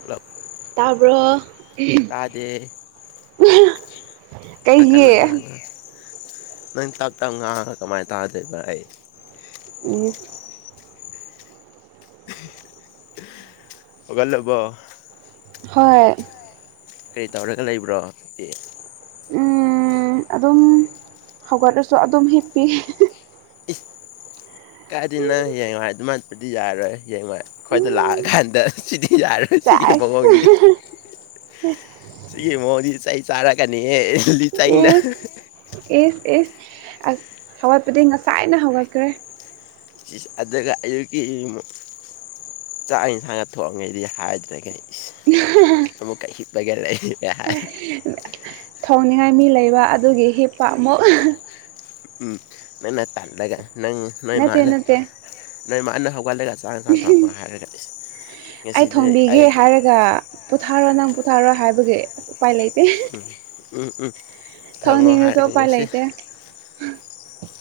ꯄꯨꯂꯞ ꯇꯥꯕ꯭ꯔꯣ ꯈꯔ ꯀꯩꯒꯤ ꯀꯟꯅ ꯉꯥꯡꯉꯣ ꯅꯪ ꯇꯞ ꯇꯞ ꯉꯥꯡꯉꯥꯒ ꯀꯃꯥꯏ ꯇꯥꯗꯣꯏꯕ ꯑꯩ ꯏꯁ ꯍꯧꯒꯠꯂꯕꯣ ꯍꯣꯏ ꯀꯔꯤ ꯇꯧꯔꯒ ꯂꯩꯕ꯭ꯔꯣ ꯅꯪꯗꯤ ꯎꯝ ꯑꯗꯨꯝ ꯍꯧꯒꯠꯂꯁꯨ ꯑꯗꯨꯝ ꯍꯤꯞꯄꯤ ꯀꯥꯏꯗꯩꯅꯣ ꯍꯌꯦꯡꯋꯥꯏ ꯑꯗꯨꯃꯥꯏꯅ ꯇꯧꯔꯗꯤ ꯌꯥꯔꯣꯏ ꯍꯌꯦꯡꯋꯥꯏ ꯑꯈꯣꯏꯗ ꯂꯥꯛꯑꯀꯥꯟꯗ ꯁꯤꯗꯤ ꯌꯥꯔꯔꯣꯏ ꯁꯤꯒꯤ ꯆꯥꯏꯁ ꯃꯑꯣꯡꯗꯤ ꯁꯤꯒꯤ ꯃꯑꯣꯡꯗꯤ ꯆꯩ ꯆꯥꯔꯛꯀꯅꯤꯍꯦ ꯂꯤꯆꯩꯅ ꯏꯁ ꯏꯁ ꯏꯁ ꯑꯁ ꯍꯧꯒꯠꯄꯗꯤ ꯉꯁꯥꯏꯅ ꯍꯧꯒꯠꯈ꯭ꯔꯦ ꯆꯤꯁ ꯑꯗꯨꯒ ꯑꯌꯨꯛꯀꯤ ꯌꯨꯝ ꯆꯥꯛ ꯌꯦꯟꯁꯥꯡꯒ ꯊꯣꯡꯉꯦꯗꯤ ꯍꯥꯏꯗ꯭ꯔꯒ ꯏꯁ ꯑꯃꯨꯛꯀ ꯍꯤꯞꯄꯥꯒ ꯂꯩ ꯊꯣꯡꯅꯤꯡꯉꯥꯏ ꯃꯤ ꯂꯩꯕ ꯑꯗꯨꯒꯤ ꯍꯤꯞꯄ ꯑꯃꯨꯛ ꯎꯝ ꯅꯪꯅ ꯇꯜꯂꯒ ꯅꯪ ꯅꯣꯏ ꯅꯠꯇꯦ ꯃꯥꯅ ꯅꯠꯇꯦ ꯅꯣꯏ ꯃꯥꯅ ꯍꯧꯒꯠꯂꯒ ꯆꯥꯛ ꯌꯦꯟꯁꯥꯡ ꯊꯣꯡꯕ ꯍꯥꯏꯔꯒ ꯏꯁ ꯉꯁꯤꯗꯤ ꯑꯩ ꯑꯗꯨꯒ ꯄꯣꯊꯥꯔꯣ ꯅꯪ ꯄꯣꯊꯥꯔꯣ ꯍꯥꯏꯕꯒꯤ ꯎꯄꯥꯏ ꯂꯩꯇꯦ ꯎꯝ ꯎꯝ ꯎꯝ ꯊꯣꯡꯉꯣ ꯊꯣꯡꯅꯤꯡꯉꯁꯨ ꯍꯥꯏꯔꯗꯤ ꯎꯄꯥꯏ ꯉꯥꯁꯤ ꯂꯩꯇꯦ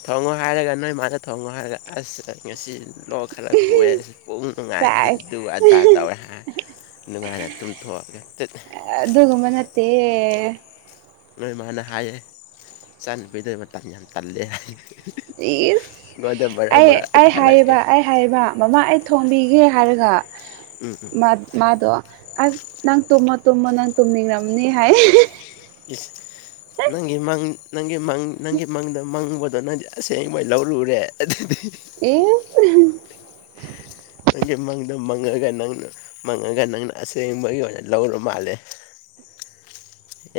ꯊꯣꯡꯉꯣ ꯍꯥꯏꯔꯒ ꯅꯣꯏ ꯃꯥꯗ ꯊꯣꯡꯉꯣ ꯍꯥꯏꯔꯒ ꯑꯁ ꯉꯁꯤ ꯂꯣꯛ ꯈꯔ ꯈꯨꯑꯦ ꯄꯨꯛ ꯅꯨꯡꯉꯥꯏꯇꯦ ꯆꯥꯏꯁ ꯑꯗꯨ ꯑꯗꯥ ꯇꯧꯋꯦ ꯍꯥꯏ ꯅꯨꯡꯉꯥꯏꯅ ꯇꯨꯝꯊꯣꯛꯑꯒ ꯇꯨꯠ ꯑꯗꯨꯒꯨꯝꯕ ꯅꯠꯇꯦ ꯅꯣꯏ ꯃꯥꯅ ꯍꯥꯏꯌꯦ ꯏꯆꯥ ꯅꯨꯨꯄꯤꯗꯣ ꯃꯇꯟ ꯌꯥꯝ ꯇꯜꯂꯦ ꯍꯥꯏ ꯏꯁ ꯑꯩꯉꯣꯟꯗ ꯃꯔꯛ ꯑꯩ ꯃꯔꯛ ꯑꯩ ꯍꯥꯏꯑꯦꯕ ꯍꯥꯏꯔꯛꯑꯦ ꯑꯩ ꯍꯥꯏꯕ ꯃꯃꯥ ꯑꯩ ꯊꯣꯡꯕꯤꯒꯦ ꯍꯥꯏꯔꯒ ꯎꯝ ꯎꯝ ꯃꯥ ꯃꯥꯗꯣ ꯑꯁ ꯅꯪ ꯇꯨꯝꯃꯣ ꯇꯨꯝꯃꯣ ꯅꯪ ꯇꯨꯝꯅꯤꯡꯉꯝꯃꯅꯤ ꯍꯥꯏ ꯏꯁ ꯅꯪꯒꯤꯥ ꯃꯪ ꯅꯪꯒꯤꯥ ꯃꯪ ꯅꯪꯒꯤ ꯃꯪꯗ ꯃꯪꯕꯗꯣ ꯅꯪ ꯑꯁꯦꯡꯕꯒꯤ ꯂꯧꯔꯨꯔꯦ ꯑꯗꯨꯗꯤ ꯑꯦ [unintelligible] ꯅꯪꯒꯤ ꯃꯪꯗꯣ ꯃꯪꯉꯒ ꯅꯪꯅ ꯃꯪꯉꯒ ꯅꯪꯅ ꯑꯁꯦꯡꯕꯒꯤ ꯑꯣꯏꯅ ꯂꯧꯔ ꯃꯥꯜꯂꯦ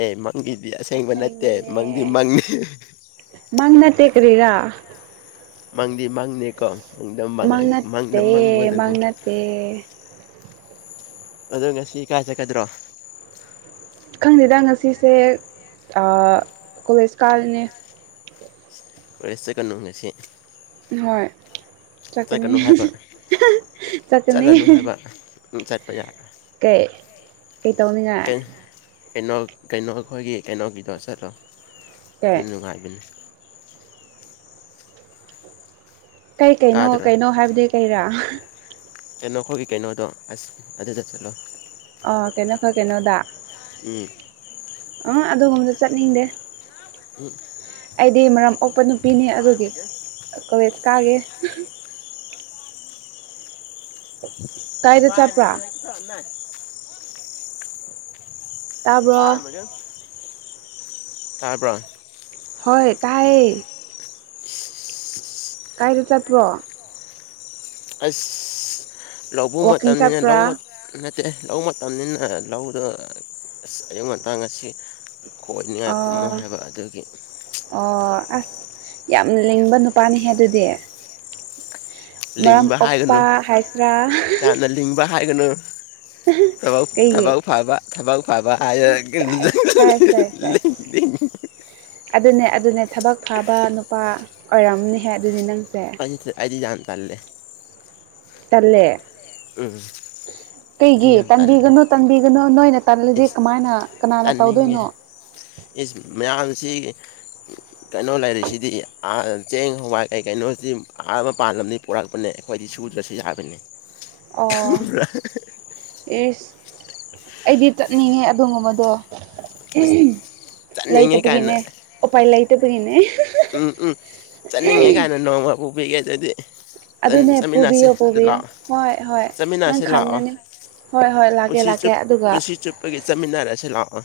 ꯑꯦ ꯒꯤꯗꯤ ꯑꯁꯦꯡꯕ ꯅꯠꯇꯦ ꯃꯪꯗꯤ ꯑꯁꯦꯡꯕꯅꯦ ꯃꯪꯅꯤ ꯃꯪ ꯅꯠꯇꯦ ꯀꯔꯤꯔꯥ ꯃꯪꯗꯤ ꯃꯪꯅꯦꯀꯣ ꯃꯡꯗ ꯃꯡꯉ ꯃꯡꯗ ꯃꯡꯕꯗꯨꯕꯨ ꯇꯦ ꯑꯗꯣ ꯉꯁꯤ ꯀꯥꯏ ꯆꯠꯀꯗ꯭ꯔꯣ ꯈꯪꯗꯦꯗ ꯉꯁꯤꯁꯦ ꯑꯥ ꯀꯣꯂꯦꯖ ꯀꯥꯔꯅꯤ ꯀꯣꯂꯦꯁ ꯆꯠꯀꯅꯨ ꯉꯁꯤ ꯍꯣꯏ ꯆꯠꯀꯅꯤ ꯆꯠꯀꯅꯨ ꯍꯥꯏꯕ [unintelligible] ꯆꯠꯀꯅꯤ ꯆꯠꯂꯅꯨ ꯍꯥꯏꯕ ꯆꯠꯄ ꯌꯥꯔꯣꯏ ꯀꯩ ꯀꯩ ꯇꯧꯅꯤꯡꯉꯥꯏ ꯀꯩꯅꯣ ꯀꯩꯅꯣ ꯈꯣꯏꯒꯤ ꯀꯩꯅꯣꯒꯤꯗꯣ ꯆꯠꯂꯣ ꯑꯗꯨ ꯀꯩ ꯅꯨꯡꯉꯥꯏꯕꯅꯤ ꯀꯩ ꯀꯩꯅꯣ ꯇꯥꯗ꯭ꯔꯣ ꯀꯩꯅꯣ ꯍꯥꯏꯕꯗꯤ ꯀꯩꯔꯥ ꯀꯩꯅꯣꯈꯣꯏꯒꯤ ꯀꯩꯅꯣꯗꯣ ꯑꯁ ꯑꯗꯨꯗ ꯆꯠꯂꯣ ꯑ ꯀꯅꯣꯈꯣꯏ ꯀꯩꯅꯣꯗꯥ ꯎꯝ ꯑ ꯑꯗꯨꯒꯨꯝꯕꯗ ꯆꯠꯅꯤꯡꯗꯦ ꯑꯩꯗꯤ ꯃꯔꯝ ꯑꯣꯛꯄ ꯅꯨꯄꯤꯅꯤ ꯑꯗꯨꯒꯤ ꯀꯣꯂꯦꯖ ꯀꯥꯒꯦ ꯀꯥꯏꯗ ꯕꯥ ꯆꯠꯄ꯭ꯔꯥ ꯍꯥꯏ [unintelligible] ꯇꯥꯕ꯭ꯔꯣ [unintelligible] ꯇꯥꯕ꯭ꯔꯣ ꯍꯣꯏ ꯇꯥꯏꯌꯦ ꯀꯥꯏꯗ ꯆꯠꯄ꯭ꯔꯣ ꯑꯁ ꯂꯧꯕꯨꯛ ꯋꯥꯛꯀꯤꯡ ꯃꯇꯝꯅꯤꯅ ꯂꯧ ꯆꯠꯄ꯭ꯔꯥ ꯅꯠꯇꯦ ꯂꯧ ꯃꯇꯝꯅꯤꯅ ꯂꯧꯗꯣ ꯑꯁ ꯑꯌꯨꯛ ꯉꯟꯇꯥ ꯉꯁꯤ ꯈꯣꯏꯅꯤꯡꯉꯥꯏ ꯀꯨꯝꯃꯨ ꯑꯣ ꯍꯥꯏꯕ ꯑꯗꯨꯒꯤ ꯑꯣ ꯑꯁ ꯌꯥꯝ ꯂꯤꯡꯕ ꯅꯨꯄꯥꯅꯤꯍꯦ ꯑꯗꯨꯗꯤ ꯃꯔꯝ ꯂꯤꯡꯕ ꯑꯣꯛꯄ ꯍꯥꯏꯒꯅꯨ ꯍꯥꯏꯁꯤꯔꯥ [unintelligible] ꯌꯥꯝꯅ ꯂꯤꯡꯕ ꯍꯥꯏꯒꯅꯨ ꯊꯕꯛ ꯀꯩꯒꯤ ꯊꯕꯛ ꯐꯥꯕ ꯊꯥꯕꯛ ꯐꯕ ꯆꯥꯏꯁ ꯆꯥꯏꯁ ꯆꯥꯏꯁ ꯆꯥꯏꯁ [unintelligible] ꯑꯗꯨꯅꯦ ꯑꯗꯨꯅꯦ ꯊꯕꯛ ꯐꯥꯕ ꯅꯨꯄꯥ ꯑꯣꯏꯔꯝꯅꯤꯍꯦ ꯑꯗꯨꯅꯤ ꯅꯪ ꯑꯩꯗꯤ ꯑꯩꯗꯤ ꯌꯥꯝ ꯇꯜꯂꯦ ꯇꯜꯂꯦ ꯎꯝ ꯑꯩꯗꯤ ꯀꯩꯒꯤ ꯌꯥꯝ ꯇꯜꯂꯦ ꯇꯟꯕꯤꯒꯅꯨ ꯇꯟꯕꯤꯒꯅꯨ ꯅꯣꯏꯅ ꯇꯟꯂꯗꯤ ꯏꯁ ꯀꯃꯥꯏꯅ ꯀꯅꯥꯅ ꯇꯥꯅꯤꯡꯉꯦ ꯇꯧꯗꯣꯏꯅꯣ ꯏꯁ ꯃꯌꯥꯝꯁꯤ ꯀꯩꯅꯣ ꯂꯩꯔꯤꯁꯤꯗꯤ ꯆꯦꯡ ꯍꯋꯥꯏ ꯀꯩ ꯀꯩꯅꯣꯁꯤ ꯑꯥ ꯃꯄꯥꯟ ꯂꯝꯅꯤ ꯄꯨꯔꯛꯄꯅꯦ ꯑꯩꯈꯣꯏꯗꯤ ꯁꯨꯗ꯭ꯔꯁꯨ ꯌꯥꯒꯅꯤ ꯑꯣ ꯏꯁ ꯑꯩꯗꯤ ꯆꯠꯅꯤꯡꯉꯦ ꯑꯗꯨꯒꯨꯝꯕꯗꯣ [inaudible] ꯆꯠꯅꯤꯡꯉꯦ ꯀꯥꯏꯅ ꯂꯩꯇꯕꯒꯤꯅꯦ ꯎꯄꯥꯏ ꯂꯩꯇꯕꯒꯤꯅꯦ ꯎꯝ ꯎꯝ ꯆꯠꯅꯤꯡꯉꯦ ꯀꯥꯏꯅ ꯅꯣꯡꯃꯥ ꯄꯨꯕꯤꯒꯦ ꯑꯗꯨꯗꯤ ꯆꯟ ꯑꯗꯨꯅꯦ ꯆꯃꯤꯟꯅꯁꯤ ꯄꯨꯕꯤꯌꯣ ꯑꯗꯨ ꯄꯨꯕꯤꯌꯣ ꯂꯥꯛꯑꯣ ꯍꯣꯏ ꯍꯣꯏ ꯅꯪ ꯆꯃꯤꯟꯅꯁꯤ ꯂꯥꯛꯑꯣ ꯈꯪꯉꯅꯤ ꯍꯣꯏ ꯍꯣꯏ ꯂꯥꯛ ꯄꯨꯟꯁꯤ ꯆꯨꯞ ꯄꯨꯟꯁꯤ ꯆꯨꯞꯄꯒꯤ ꯆꯠꯃꯤꯟꯅꯔꯁꯦ ꯂꯥꯛꯑꯣ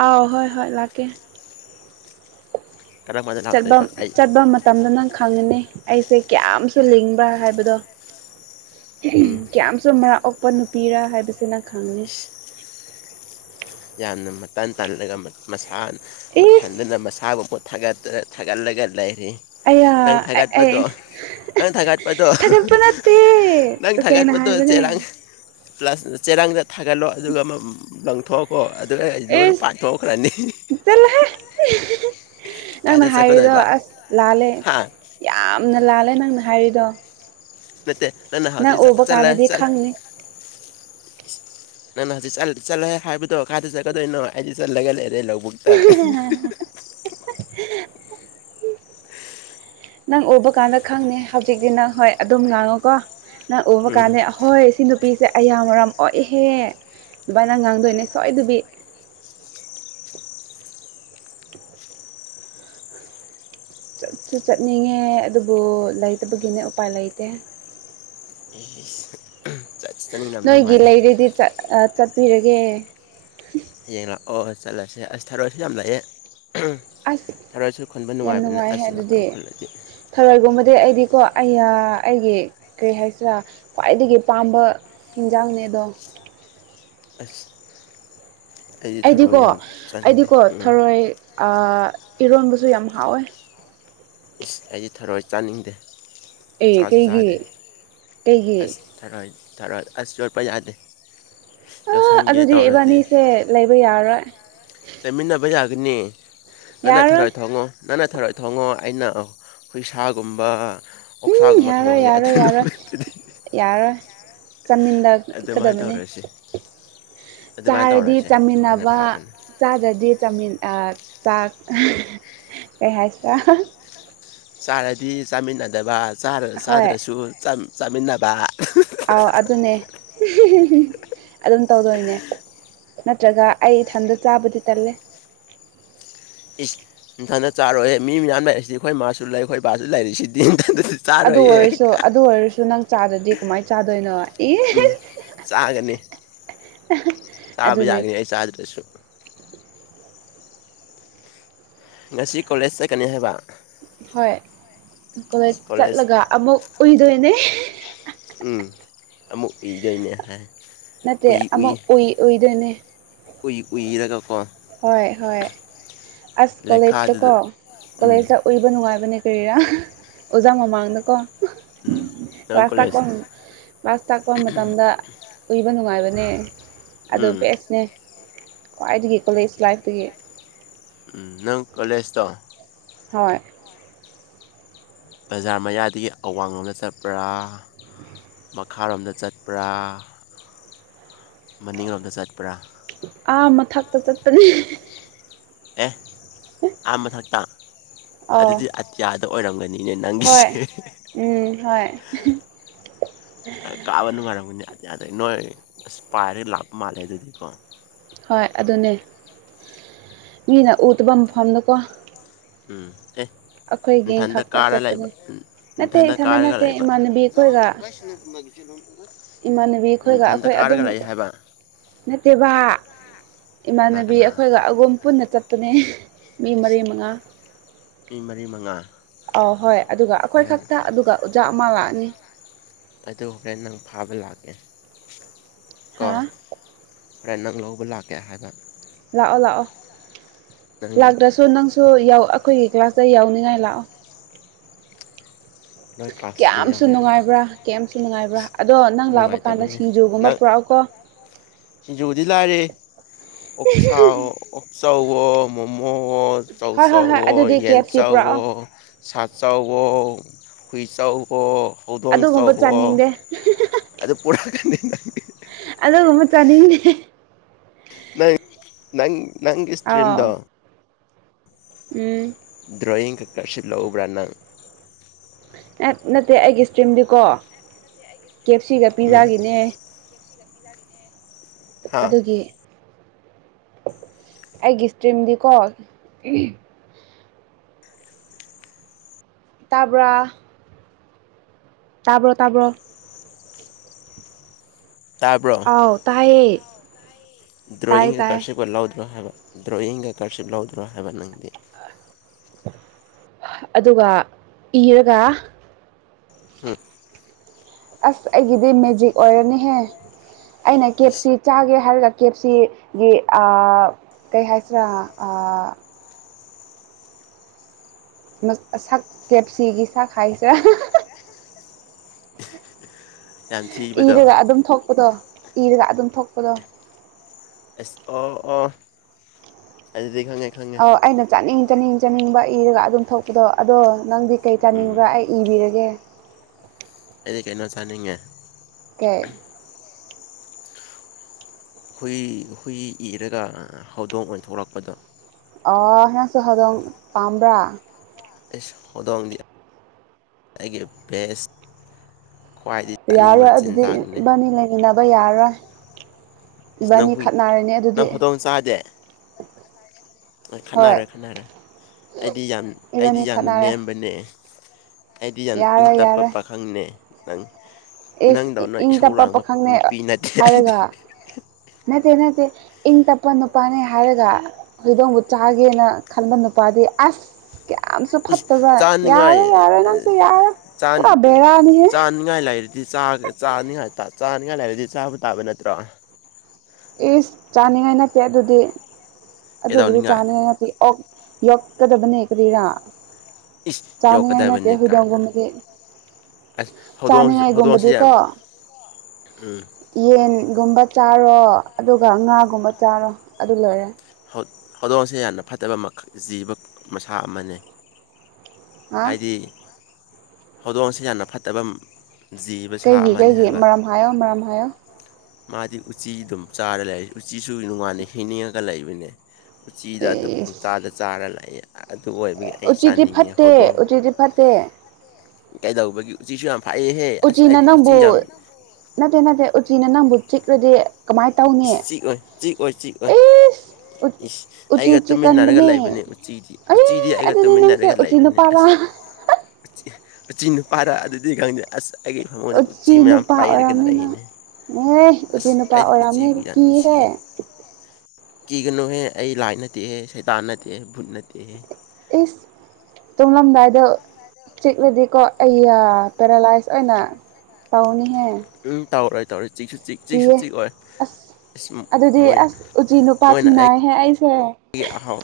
ꯑꯥꯎ ꯍꯣꯏ ꯍꯣꯏ ꯂꯥꯛꯀꯦ ꯀꯔꯝꯕꯗ ꯆꯠꯕꯝ ꯂꯥꯛꯇꯣꯏꯕ ꯑꯩ ꯆꯠꯄ ꯃꯇꯝꯗ ꯅꯪ ꯈꯪꯉꯅꯤ ꯑꯩꯁꯦ ꯀꯌꯥꯝꯁꯨ ꯂꯤꯡꯕ꯭ꯔꯥ ꯍꯥꯏꯕꯗꯣ ꯎꯝ ꯀꯌꯥꯝꯁꯨ ꯃꯔꯥꯝ ꯑꯣꯛꯄ ꯅꯨꯄꯤꯔꯥ ꯍꯥꯏꯕꯁꯤ ꯅꯪ ꯈꯪꯅꯤ ꯏꯁ ꯌꯥꯝꯅ ꯃꯇꯟ ꯇꯥꯜꯂꯒ ꯃ ꯃꯁꯥ ꯏꯁ ꯃꯊꯟꯗꯅ ꯃꯁꯥꯕꯨ ꯊꯥꯒꯠꯇ꯭ꯔ ꯊꯥꯒꯠꯂꯒ ꯂꯩꯔꯦ ꯑꯌꯥ ꯅꯪ ꯑꯩ ꯊꯥꯒꯠꯄꯗꯣ ꯅꯪ ꯊꯥꯒꯠꯄꯗꯣ ꯊꯥꯒꯠꯄ ꯅꯠꯇꯦ ꯅꯪ ꯇꯁꯦꯡꯅ ꯊꯒꯠꯄꯥꯗꯤ ꯍꯥꯏꯕꯅꯦ ꯆꯦꯔꯪ ꯄ꯭ꯂꯁ ꯆꯦꯔꯪꯗ ꯊꯥꯒꯠꯂꯣ ꯑꯗꯨꯒ ꯃꯝ ꯂꯪꯊꯣꯛꯈꯣ ꯑꯗꯨꯒ ꯑ ꯂꯣꯏ ꯏꯁ ꯄꯥꯏꯊꯣꯛꯈ꯭ꯔꯅꯤ ꯆꯠꯂꯣꯍꯦ ꯅꯪꯅ ꯀꯥꯏꯗ ꯍꯥꯏꯔꯤꯗꯣ ꯆꯠꯀꯗꯣꯏꯕ ꯑꯁ ꯂꯥꯜꯂꯦ ꯍꯥ ꯌꯥꯝꯅ ꯂꯥꯜꯂꯦ ꯅꯪꯅ ꯍꯥꯏꯔꯤꯗꯣ ꯅꯠꯇꯦ ꯅꯪꯅ ꯅꯪ ꯍꯧꯖꯤꯛ ꯆ ꯎꯕ ꯆꯠꯂꯦ ꯀꯥꯟꯗꯗꯤ ꯆꯠꯂꯦ ꯈꯪꯅꯤ ꯏꯁ ꯅꯪꯅ ꯍꯧꯖꯤꯛ ꯆꯜ ꯆꯠꯂꯣꯍꯦ ꯍꯥꯏꯕꯗꯣ ꯀꯥꯏꯗ ꯆꯠꯀꯗꯣꯏꯅꯣ ꯑꯩꯗꯤ ꯆꯠꯂꯒ ꯂꯩꯔꯔꯦ ꯂꯧꯕꯨꯛ [unintelligible] [inaudible] ꯅꯪ ꯎꯕ ꯀꯥꯟꯗ ꯈꯪꯅꯤ ꯍꯧꯖꯤꯛꯇꯤ ꯅꯪ ꯍꯣꯏ ꯑꯗꯨꯝ ꯉꯥꯡꯉꯨꯀꯣ ꯅꯪ ꯎꯕ ꯎꯝ ꯀꯥꯟꯗ ꯍꯣꯏ ꯁꯤ ꯅꯨꯄꯤꯁꯦ ꯑꯌꯥꯃꯔꯝ ꯑꯣꯛꯏꯍꯦ ꯑꯗꯨꯕꯥꯏꯅ ꯉꯥꯡꯗꯣꯏꯅꯦ ꯁꯣꯏꯗꯕꯤ ꯆꯠꯁꯨ ꯆꯠꯅꯤꯡꯉꯦ ꯑꯗꯨꯕꯨ ꯂꯩꯇꯕꯒꯤꯅꯦ ꯎꯄꯥꯏ ꯂꯩꯇꯦ [unintelligible] ꯆꯠꯅꯤꯡꯂꯝꯗꯧ ꯅꯣꯏꯒꯤ ꯃꯥꯜꯂꯦ ꯂꯩꯔꯗꯤ ꯆꯠ ꯑꯥ ꯆꯠꯄꯤꯔꯒꯦ ꯍꯌꯦꯡ ꯂꯥꯛꯑꯣ ꯆꯠꯂꯁꯦ ꯑꯁ ꯊꯥꯔꯣꯏꯁꯨ ꯌꯥꯝ ꯂꯩꯑꯦ ꯑꯁ ꯊꯔꯣꯏꯁꯨ ꯈꯨꯟꯕ ꯌꯥꯝ ꯅꯨꯡꯉꯥꯏꯕꯅꯦ ꯅꯨꯡꯉꯥꯏꯍꯦ ꯑꯁ ꯑꯗꯨꯗꯤ ꯉꯥꯍꯥꯛꯇꯪ ꯈꯨꯜꯂꯗꯤ ꯊꯔꯣꯏꯒꯨꯝꯕꯗꯤ ꯑꯩꯗꯤꯀꯣ ꯑꯩꯌꯥ ꯑꯩꯒꯤ ꯀꯔꯤ ꯍꯥꯏꯁꯤꯔꯥ ꯈ꯭ꯋꯥꯏꯗꯒꯤ ꯄꯥꯝꯕ ꯍꯤꯡꯖꯥꯡꯅꯦ ꯑꯗꯣ ꯑꯁ ꯑꯩꯗꯤ ꯑꯩꯗꯤꯀꯣ ꯊꯔꯣꯏ ꯌꯥꯝ ꯆꯥꯅꯤꯡꯗꯦ ꯑꯩꯗꯤꯀꯣ ꯎꯝ ꯊꯔꯣꯏ ꯑꯥ ꯏꯔꯣꯟꯕꯁꯨ ꯌꯥꯝ ꯍꯥꯎꯋꯦ ꯏꯁ ꯑꯩꯗꯤ ꯊꯔꯣꯏ ꯆꯥꯅꯤꯡꯗꯦ ꯑꯦ ꯆꯥꯁꯨ ꯀꯩꯒꯤ ꯆꯥꯗꯦ ꯀꯩꯒꯤ ꯑꯁ ꯊꯔꯣꯏ ꯊꯔꯣꯏ ꯑꯁ ꯌꯣꯠꯄ ꯌꯥꯗꯦ ꯑꯥ ꯌꯣꯠꯁꯟꯒꯦ ꯑꯗꯨꯗꯤ ꯏꯕꯥꯅꯤꯁꯦ ꯂꯩꯕ ꯌꯥꯔꯔꯣꯏ ꯆꯠꯃꯤꯟꯅꯕ ꯌꯥꯒꯅꯤ ꯅꯪꯅ ꯌꯥꯔꯔꯣꯏ ꯊꯔꯣꯏ ꯊꯣꯡꯉꯣ ꯅꯪꯅ ꯊꯔꯣꯏ ꯊꯣꯡꯉꯣ ꯑꯩꯅ ꯍꯨꯏ ꯁꯥꯥꯒꯨꯝꯕ ꯑꯣꯛꯁꯥꯒꯨꯝꯕ ꯊꯣꯡꯉꯒꯦ ꯑꯗꯨ ꯅꯨꯃꯤꯠꯇꯨꯗꯤ ꯌꯥꯔꯔꯣꯏ ꯑꯗꯨꯃꯥꯏꯅ ꯆꯥꯃꯤꯟꯅꯀꯗꯕꯅꯦ ꯇꯧꯔꯁꯤ ꯑꯗꯨꯃꯥꯏꯅ ꯆꯥꯔꯗꯤ ꯇꯧꯔꯁꯦ ꯑꯗꯨꯃꯥꯏꯅ ꯆꯥꯃꯤꯟꯅꯕ ꯐꯕꯅꯦ ꯆꯥꯗ꯭ꯔꯗꯤ ꯆꯥꯃꯤꯟ ꯑꯥ ꯆꯥꯛ ꯀꯩ ꯍꯥꯏꯁꯤꯔꯥ ꯆꯥꯔꯗꯤ ꯆꯥꯃꯤꯟꯅꯗꯕ ꯆꯥꯔ ꯍꯣꯏ ꯆꯥꯗ꯭ꯔꯁꯨ ꯆꯝ ꯆꯥꯃꯤꯟꯅꯕ ꯑꯥꯎ ꯑꯗꯨꯅꯦ [unintelligible] ꯑꯗꯨꯝ ꯇꯧꯗꯣꯏꯅꯦ ꯅꯠꯇ꯭ꯔꯒ ꯑꯩ ꯏꯊꯟꯗ ꯆꯥꯕꯗꯤ ꯇꯜꯂꯦ ꯏꯁ ꯅꯊꯟꯗ ꯆꯥꯔꯣꯏ ꯃꯤ ꯃꯌꯥꯝ ꯂꯩꯏꯁꯤꯗꯤ ꯑꯩꯈꯣꯏ ꯃꯥꯁꯨ ꯂꯩ ꯈꯣꯏ ꯕꯥꯁꯨ ꯂꯩꯔꯤꯁꯤꯗꯤ ꯅꯊꯟꯗꯗꯤ ꯑꯗꯨ ꯆꯥꯔꯣꯏꯌꯦ ꯑꯣꯏꯔꯁꯨ ꯑꯗꯨ ꯑꯣꯏꯔꯁꯨ ꯅꯪ ꯆꯥꯗ꯭ꯔꯗꯤ ꯀꯃꯥꯏꯟ ꯆꯥꯗꯣꯏꯅꯣ ꯎꯝ ꯏꯁ ꯆꯥꯒꯅꯤ ꯆꯥꯕ ꯑꯗꯨꯅꯦ ꯌꯥꯒꯅꯤ ꯑꯩ ꯆꯥꯗ꯭ꯔꯁꯨ ꯉꯁꯤ ꯀꯣꯂꯦꯖ ꯆꯠꯀꯅꯤ ꯍꯥꯏꯕ ꯍꯣꯏ ꯀꯣꯂꯦꯖ ꯆꯠꯂꯒ ꯑꯃꯨꯛ ꯎꯨꯏꯗꯣꯏꯅꯦ ꯎꯝ ꯑꯃꯨꯛ ꯏꯗꯣꯏꯅꯦ ꯍꯥꯏ ꯅꯠꯇꯦ ꯑꯃꯨꯛ ꯎꯏ ꯎꯏꯗꯣꯏꯅꯦ ꯎꯏ ꯎꯏꯔꯒ ꯀꯣ ꯍꯣꯏ ꯍꯣꯏ ꯑꯁ ꯀꯣꯂꯦꯖꯇ ꯀꯣ ꯂꯩꯈꯥꯗꯨꯗ ꯎꯝ ꯀꯣꯂꯦꯖꯇ ꯎꯏꯕ ꯅꯨꯡꯉꯥꯏꯕꯅꯦ ꯀꯔꯤꯔꯥ ꯑꯣꯖꯥ ꯃꯃꯥꯡꯗꯀꯣ ꯎꯝ ꯅꯪ ꯀ꯭ꯂꯥꯁ ꯇꯥꯛꯄ ꯀꯣꯂꯦꯖ ꯀ꯭ꯂꯥꯁ ꯇꯥꯛꯄ ꯃꯇꯝꯗ ꯎꯏꯕ ꯅꯨꯡꯉꯥꯏꯕꯅꯦ ꯑꯗꯣ ꯎꯝ ꯕꯦꯁꯅꯦ ꯈ꯭ꯋꯥꯏꯗꯒꯤ ꯀꯣꯂꯦꯖ ꯂꯥꯏꯐꯇꯒꯤ ꯎꯝ ꯅꯪ ꯀꯣꯂꯦꯖꯇꯣ ꯍꯣꯏ ꯕꯖꯥꯔ ꯃꯌꯥꯢꯗꯒꯤ ꯑꯋꯥꯡꯂꯣꯝꯗ ꯆꯠꯄ꯭ꯔꯥ ꯃꯈꯥꯔꯣꯝꯗ ꯆꯠꯄ꯭ꯔꯥ ꯃꯅꯤꯡꯂꯣꯝꯗ ꯆꯠꯄ꯭ꯔꯥ ꯑꯥ ꯃꯊꯛꯇ ꯆꯠꯄꯅꯦ ꯑꯦ ꯑꯥ ꯃꯊꯛꯇ ꯑꯥꯎ ꯑꯗꯨꯗꯤ ꯑꯇꯤꯌꯥꯗ ꯑꯣꯏꯔꯝꯒꯅꯤ ꯅꯤꯅꯦ ꯍꯣꯏ ꯅꯪꯒꯤꯁꯦ ꯎꯝ ꯍꯣꯏ ꯀꯥꯕ ꯅꯨꯡꯉꯥꯏꯔꯝꯒꯅꯤ ꯑꯇꯤꯌꯥꯗ ꯅꯣꯏ ꯑꯁ ꯄꯥꯏꯔꯦ ꯂꯥꯞꯄ ꯃꯥꯜꯂꯦ ꯑꯗꯨꯗꯤꯀꯣ ꯍꯣꯏ ꯑꯗꯨꯅꯦ ꯃꯤꯅ ꯎꯗꯕ ꯃꯐꯝꯗꯀꯣ ꯎꯝ ꯑꯦ ꯑꯩꯈꯣꯏ ꯒꯦꯡ ꯏꯊꯟꯗ ꯈꯛꯇ ꯀꯥꯔ ꯂꯩꯕ ꯆꯠꯄꯅꯦ ꯅꯠꯇꯦ ꯏꯊꯟꯗ ꯏꯊꯟꯇ ꯀꯥꯔꯒ ꯅꯠꯇꯦ ꯂꯩꯕ ꯏꯃꯥꯟꯅꯕꯤ ꯑꯩꯈꯣꯏꯒ [unintelligible] ꯏꯃꯥꯟꯅꯕꯤ ꯑꯩꯈꯣꯏꯒ ꯅꯊꯟꯇ ꯑꯩꯈꯣꯏ ꯑꯗꯨꯝ ꯀꯥꯔꯒ ꯂꯩ ꯍꯥꯏꯕ ꯅꯠꯇꯦꯕ ꯀꯅꯥ ꯏꯃꯥꯟꯅꯕꯤ ꯀꯅꯥ ꯑꯩꯈꯣꯏꯒ ꯑꯒꯨꯝ ꯄꯨꯟꯅ ꯆꯠꯄꯅꯦ ꯃꯤ ꯏꯁ ꯃꯔꯤ ꯃꯉꯥ ꯃꯤ ꯃꯔꯤ ꯃꯉꯥ ꯑ ꯍꯣꯏ ꯑꯗꯨꯒ ꯑꯩꯈꯣꯏ ꯍꯣꯔꯦꯟ ꯈꯛꯇ ꯑꯗꯨꯒ ꯑꯣꯖꯥ ꯑꯃ ꯂꯥꯛꯑꯅꯤ ꯑꯗꯨ ꯍꯣꯔꯦꯟ ꯅꯪ ꯐꯥꯕ ꯂꯥꯛꯀꯦ ꯀꯣ ꯍꯥ ꯍꯣꯔꯦꯟ ꯅꯪ ꯂꯧꯕ ꯂꯥꯛꯀꯦ ꯍꯥꯏꯕ ꯂꯥꯛꯑꯣ ꯂꯥꯛꯑꯣ ꯅꯪ ꯂꯥꯛꯇ꯭ꯔꯁꯨ ꯅꯪ ꯁꯨ ꯌꯧ ꯑꯩꯈꯣꯏꯒꯤ ꯀ꯭ꯂꯥꯁꯇ ꯌꯥꯎꯅꯤꯡꯉꯥꯏ ꯂꯥꯛꯑꯣ ꯅꯣꯏ ꯀ꯭ꯂꯥꯁꯇꯗꯤ ꯀꯌꯥꯝꯁꯨ ꯌꯥꯎꯅ ꯅꯨꯡꯉꯥꯏꯕ꯭ꯔꯥ ꯀꯩꯝꯁꯨ ꯅꯨꯡꯉꯥꯏꯕ꯭ꯔꯥ ꯏꯁ ꯑꯗꯣ ꯅꯪ ꯂꯥꯛꯄ ꯀꯥꯟꯗ ꯅꯨꯡꯉꯥꯏꯇꯕꯅꯦ ꯁꯤꯡꯖꯨꯒꯨꯝꯕ ꯅꯪ ꯄꯨꯔꯛꯑꯣꯀꯣ ꯁꯤꯡꯖꯨꯗꯤ ꯂꯥꯏꯔꯤ ꯑꯣꯛꯁꯥꯍꯣ ꯑꯣꯛꯆꯧꯋꯣ ꯃꯣꯃꯣꯋꯣ ꯆꯧ ꯍꯣꯏ ꯍꯣꯏ ꯍꯣꯏ ꯆꯧꯋꯣ ꯑꯗꯨꯗꯤ ꯀꯦ ꯌꯦꯟ ꯑꯦꯐ ꯁꯤ ꯆꯥꯎꯋꯣ ꯄꯨꯔꯛꯑꯣ ꯁꯥ ꯆꯧꯋꯣ ꯍꯨꯏ ꯆꯧꯋꯣ ꯍꯧꯗꯣꯡ ꯆꯧꯋꯣ ꯑꯦ [unintelligible] ꯑꯗꯨ ꯄꯨꯔ ꯀꯥꯅꯤ [unintelligible] ꯑꯗꯨꯒꯨꯝꯕ ꯆꯥꯅꯤꯡꯗꯦ ꯅꯪ ꯅꯪ ꯅꯪꯒꯤ ꯑꯥꯎ ꯏꯁꯇ꯭ꯔꯤꯝꯗꯣ ꯎꯝ ꯗ꯭ꯔꯣꯌꯤꯡ ꯈꯛꯇ [unintelligible] ꯂꯧꯕ꯭ꯔꯥ ꯅꯪ ꯅꯠ ꯅꯠꯇꯦ ꯑꯩꯒꯤ ꯁ꯭ꯇꯔꯤꯝꯗꯤꯀꯣ ꯀꯦ ꯑꯦꯐ ꯁꯤꯒ ꯎꯝ ꯄꯤꯖꯥꯒꯤꯅꯦ [unintelligible] ꯑꯗꯨꯒꯤ ꯑꯩꯒꯤ ꯁ꯭ꯇꯔꯤꯝꯗꯤꯀꯣ ꯇꯥꯕ꯭ꯔꯥ ꯇꯥꯕ꯭ꯔꯣ ꯇꯥꯕ꯭ꯔꯣ [inaudible] ꯇꯥꯕ꯭ꯔꯣ ꯑꯥꯎ ꯇꯥꯏꯌꯦ ꯇꯥꯏ ꯗ꯭ꯔꯣꯌꯤꯡꯒ ꯇꯥꯏ ꯀꯔꯁꯤꯞꯒ ꯂꯧꯗ꯭ꯔꯣ ꯍꯥꯏꯕ ꯗ꯭ꯔꯣꯌꯤꯡꯒ ꯀꯔꯁꯤꯞ ꯂꯧꯗ꯭ꯔꯣ ꯍꯥꯏꯕ ꯅꯪꯗꯤ ꯑꯗꯨꯒ ꯏꯔꯒ ꯍꯝ ꯑꯁ ꯑꯩꯒꯤꯗꯤ ꯃꯦꯖꯤꯛ ꯑꯣꯏꯔꯅꯤꯍꯦ ꯑꯩꯅ ꯀꯦ ꯑꯦꯞ ꯏꯁ ꯁꯤ ꯆꯥꯒꯦ ꯍꯥꯏꯔꯒ ꯀꯦ ꯑꯦꯐꯞ ꯁꯤ ꯒꯤ ꯑꯥ ꯀꯩ ꯍꯥꯏꯁꯤꯔꯥ ꯑꯥ ꯅꯠ ꯃꯁꯛ ꯀꯦ ꯑꯦꯐ ꯁꯤ ꯒꯤ ꯁꯛ ꯍꯥꯏꯁꯦ ꯌꯥꯝ ꯊꯤꯕꯗꯣ ꯏꯔꯒ ꯑꯗꯨꯝ ꯊꯣꯛꯄꯗꯣ ꯏꯔꯒ ꯑꯗꯨꯝ ꯊꯣꯛꯄꯗꯣ ꯑꯁ ꯑꯣ ꯑꯣ ꯑꯗꯨꯗꯤ ꯈꯪꯉꯦ ꯈꯪꯉꯦ ꯑꯧ ꯑꯩꯅ ꯆꯥꯅꯤꯡ ꯆꯥꯅꯤꯡ ꯆꯥꯅꯤꯡꯕ ꯏꯔꯒ ꯑꯗꯨꯝ ꯊꯣꯛꯄꯗꯣ ꯑꯗꯣ ꯅꯪꯗꯤ ꯀꯩ ꯎꯝ ꯆꯥꯅꯤꯡꯕ꯭ꯔꯥ ꯑꯩ ꯏꯕꯤꯔꯒꯦ ꯑꯩꯗꯤ ꯀꯩꯅꯣ ꯆꯥꯅꯤꯡꯉꯦ ꯀꯩ ꯍꯨꯏ ꯍꯨꯏ ꯏꯔꯒ ꯍꯧꯗꯣꯡ ꯑꯣꯏꯟ ꯊꯣꯛꯂꯛꯄꯗꯣ ꯑꯣ ꯅꯪꯁꯨ ꯍꯧꯗꯣꯡ ꯄꯥꯝꯕ꯭ꯔꯥ ꯑꯩꯁ ꯍꯧꯗꯣꯡꯗꯤ ꯑꯩꯒꯤ ꯕꯦꯁ ꯈ꯭ꯋꯥꯏꯗꯒꯤ ꯆꯥꯅꯤꯡꯕ ꯌꯥꯔꯣꯏ ꯑꯗꯨꯗꯤ ꯆꯤꯟꯖꯥꯛꯅꯦ ꯏꯕꯥꯅꯤ ꯂꯩꯃꯤꯟꯅꯕ ꯌꯥꯔꯣꯏ ꯏꯁ ꯅꯪ ꯏꯕꯥꯟꯅꯤ ꯍꯨꯏ ꯈꯠꯅꯔꯅꯤ ꯑꯗꯨꯗꯤ ꯅꯪ ꯍꯧꯗꯣꯡ ꯍꯣꯏ ꯈꯠꯅꯔꯦ ꯈꯠꯅꯔꯦ ꯑꯩꯗꯤ ꯌꯥꯝ ꯑꯩꯗꯤ ꯏꯕꯥꯅꯤ ꯌꯥꯝꯅ ꯈꯠꯅꯔꯦ ꯅꯦꯝꯕꯅꯦ ꯑꯩꯗꯤ ꯌꯥꯝꯅ ꯏꯪ ꯌꯥꯔꯦ ꯇꯞꯄ ꯌꯥꯔꯦ ꯄꯥꯈꯪꯅꯦ ꯅꯪ ꯏꯁ ꯅꯪꯗꯧꯅ ꯏꯪ ꯏꯁꯧ ꯇꯞꯄ ꯂꯥꯡꯕ ꯄꯥꯈꯪꯅꯦ ꯅꯨꯄꯤ ꯅꯠꯇꯦ ꯑꯩꯗꯤ ꯍꯥꯏꯔꯒ ꯅꯠꯇꯦ ꯅꯠꯇꯦ ꯏꯪ ꯇꯞꯄ ꯅꯨꯄꯥꯅꯦ ꯍꯥꯏꯔꯒ ꯍꯧꯗꯣꯡꯕꯨ ꯆꯥꯒꯦꯅ ꯈꯟꯕ ꯅꯨꯄꯥꯗꯤ ꯑꯁ ꯀꯌꯥꯝꯁꯨ ꯏꯁ ꯐꯠꯇꯕ ꯆꯥꯅꯤꯡꯉꯥꯏ ꯌꯥꯔꯔꯣꯢ ꯌꯥꯔꯔꯣꯢ ꯅꯪꯁꯦ ꯌꯥꯔꯔꯣꯢ ꯄꯨꯔꯥ ꯕꯦꯔꯥꯅꯤꯍꯦ ꯅꯤꯡꯉꯥꯏ ꯂꯩꯔꯗꯤ ꯆꯥꯖꯦ ꯆꯥꯅꯤꯡꯉꯥꯏꯇ ꯆꯥꯅꯤꯡꯉꯥꯏ ꯂꯩꯥꯔꯗꯤ ꯆꯥꯕ ꯇꯥꯕ ꯅꯠꯇ꯭ꯔꯣ ꯏꯁ ꯆꯥꯅꯤꯡꯉꯥꯏ ꯅꯠꯇꯦ ꯑꯗꯨꯗꯤ ꯑꯗꯨꯕꯨꯗꯤ ꯀꯩꯗꯧꯅꯤꯡꯉꯥꯏ ꯆꯥꯅꯤꯉꯗꯤ ꯑꯣꯛ ꯌꯣꯛꯀꯗꯕꯅꯦ ꯀꯔꯤꯔꯥ ꯏꯁ ꯆꯥꯅꯤꯡꯉꯥꯏ ꯅꯠꯇꯦ ꯌꯣꯛꯀꯗꯕꯅꯤ ꯀꯥꯏꯅ ꯍꯨꯏꯗꯣꯡꯒꯨꯝꯕꯗꯤ ꯑꯁ ꯍꯧꯗꯣꯡ ꯍꯧꯗꯣꯡꯁꯦ ꯌꯥꯝ ꯆꯥꯅꯤꯡꯉꯥꯏꯒꯨꯝꯕꯗꯤꯀꯣ ꯎꯝ ꯌꯦꯟꯒꯨꯝꯕ ꯆꯥꯔꯣ ꯑꯗꯨꯒ ꯉꯥꯒꯨꯝꯕ ꯆꯥꯔꯣ ꯑꯗꯨ ꯂꯣꯏꯔꯦ ꯍꯧꯠ ꯍꯧꯗꯣꯡꯁꯦ ꯌꯥꯝꯅ ꯐꯠꯇꯕ ꯃꯈ ꯖꯤꯕ ꯃꯁꯥ ꯑꯃꯅꯦ ꯍꯥ ꯍꯥꯏꯗꯤ ꯍꯧꯗꯣꯡ ꯑꯁꯤ ꯌꯥꯝꯅ ꯐꯠꯇꯕꯝ ꯖꯤꯕ ꯁꯥ ꯀꯩꯒꯤ ꯑꯃꯅꯦ ꯀꯩꯒꯤ ꯍꯥꯏꯕ ꯃꯔꯝ ꯍꯥꯏꯌꯣ ꯃꯔꯝ ꯍꯥꯏꯌꯣ ꯃꯥꯗꯤ ꯎꯆꯤ ꯑꯗꯨꯝ ꯆꯥꯔ ꯂꯩ ꯎꯆꯤꯁꯨ ꯅꯨꯡꯉꯥꯢꯅ ꯍꯤꯡꯅꯤꯡꯉꯒ ꯂꯩꯕꯅꯦ ꯎꯆꯤꯗ ꯑꯗꯨꯛ ꯏꯁ ꯄꯪꯆꯥꯗ ꯆꯥꯔ ꯂꯥꯢꯌꯦ ꯑꯥ ꯑꯗꯨ ꯑꯣꯏꯕꯒꯤ ꯑꯩ ꯎꯆꯤꯗꯤ ꯆꯥꯅꯤꯡꯉꯦ ꯐꯠꯇꯦ ꯍꯧꯗꯣꯡꯕꯨ ꯎꯆꯤꯗꯤ ꯐꯠꯇꯦ ꯀꯩꯗꯧꯕꯒꯤ ꯎꯆꯤꯁꯨ ꯌꯥꯝ ꯐꯥꯌꯦꯍꯦ ꯑꯁ ꯎꯆꯤꯅ ꯑꯩꯗꯤ ꯎꯆꯤ ꯌꯥꯝ ꯅꯪꯕꯨ ꯅꯠꯇꯦ ꯅꯠꯇꯦ ꯎꯆꯤꯅ ꯅꯪꯕꯨ ꯆꯤꯛꯔꯗꯤ ꯀꯃꯥꯏꯅ ꯇꯧꯅꯤ ꯏꯁ ꯆꯤꯛꯑꯣꯏ ꯆꯤꯛꯑꯣꯏ ꯆꯤꯛꯑꯣꯏ ꯏꯁ ꯏꯁ ꯎꯆꯤ ꯑꯩꯒ ꯆꯤꯛ ꯇꯨꯃꯤꯟꯅꯔꯒ ꯀꯟꯕꯅꯦ꯫ ꯂꯩꯕꯅꯦ ꯎꯆꯤꯗꯤ ꯑꯦ ꯎꯆꯤꯗꯤ ꯑꯩꯒ ꯑꯗꯨꯗꯤ ꯅꯪꯁꯦ ꯇꯨꯃꯤꯟꯅꯔꯒ ꯎꯆꯤ ꯂꯩꯕꯅꯦ ꯑꯁ ꯅꯨꯄꯥꯔꯥ? [unintelligible] ꯎꯆꯤ ꯅꯨꯄꯥꯔ ꯑꯗꯨꯗꯤ ꯈꯪꯗꯦ ꯑꯁ꯫ ꯑꯩꯒꯤ ꯐꯃꯨꯡꯗ ꯎꯆꯤ ꯃꯌꯥꯝ ꯅꯨꯄꯥ ꯄꯩꯔꯒ ꯑꯣꯏꯔꯝꯅꯤ ꯅꯪ ꯂꯩꯅꯦ ꯑꯦ ꯎꯆꯤ ꯑꯁ ꯅꯨꯄꯥ ꯑꯩꯗꯤ ꯑꯣꯏ ꯔꯝꯅꯤ ꯎꯆꯤꯕꯨ ꯀꯤꯌꯦ ꯍꯦ꯫ ꯀꯤꯒꯅꯣꯍꯦ ꯑꯩ ꯂꯥꯏ ꯅꯠꯇꯦꯍꯦ, ꯁꯩꯇꯥꯟ ꯅꯠꯇꯦꯍꯦ, ꯕꯨꯠ ꯅꯠꯇꯦꯍꯦ꯫ ꯏꯁ ꯇꯨꯝꯂꯝꯗꯥꯏꯗꯣ ꯆꯤꯛꯂꯗꯤꯀꯣ ꯑꯩꯌꯥ ꯄꯦꯔꯥꯂꯥꯏꯁ ꯑꯣꯏꯅ ꯇꯧꯅꯤꯍꯦ꯫ ꯎꯝ ꯇꯧꯔꯣꯏ ꯇꯧꯔꯣꯏ ꯆꯤꯛꯁꯨ ꯆꯤꯛ ꯆꯤꯛꯁꯨ ꯆꯤꯛ ꯀꯤꯌꯦ ꯑꯣꯏ ꯑꯁ ꯑꯗꯨꯗꯤ ꯃꯣꯢ ꯑꯁ ꯎꯆꯤ ꯅꯨꯄꯥ ꯃꯣꯏꯅ ꯑꯩ ꯊꯦꯡꯅꯩꯍꯦ ꯑꯩꯁꯦ [unintelligible] ꯑꯍꯥꯎ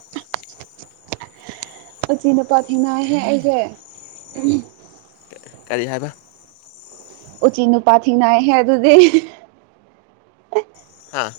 ꯎꯆꯤ ꯅꯨꯄꯥ ꯊꯦꯡꯅꯌꯦꯍꯦ ꯑꯩꯁꯦ꯫ ꯀꯔꯤ ꯍꯥꯏꯕ? ꯎꯆꯤ ꯅꯨꯨꯄꯥ ꯊꯦꯡꯅꯩꯍꯦ ꯑꯗꯨꯗꯤ꯫ ꯍꯥꯥ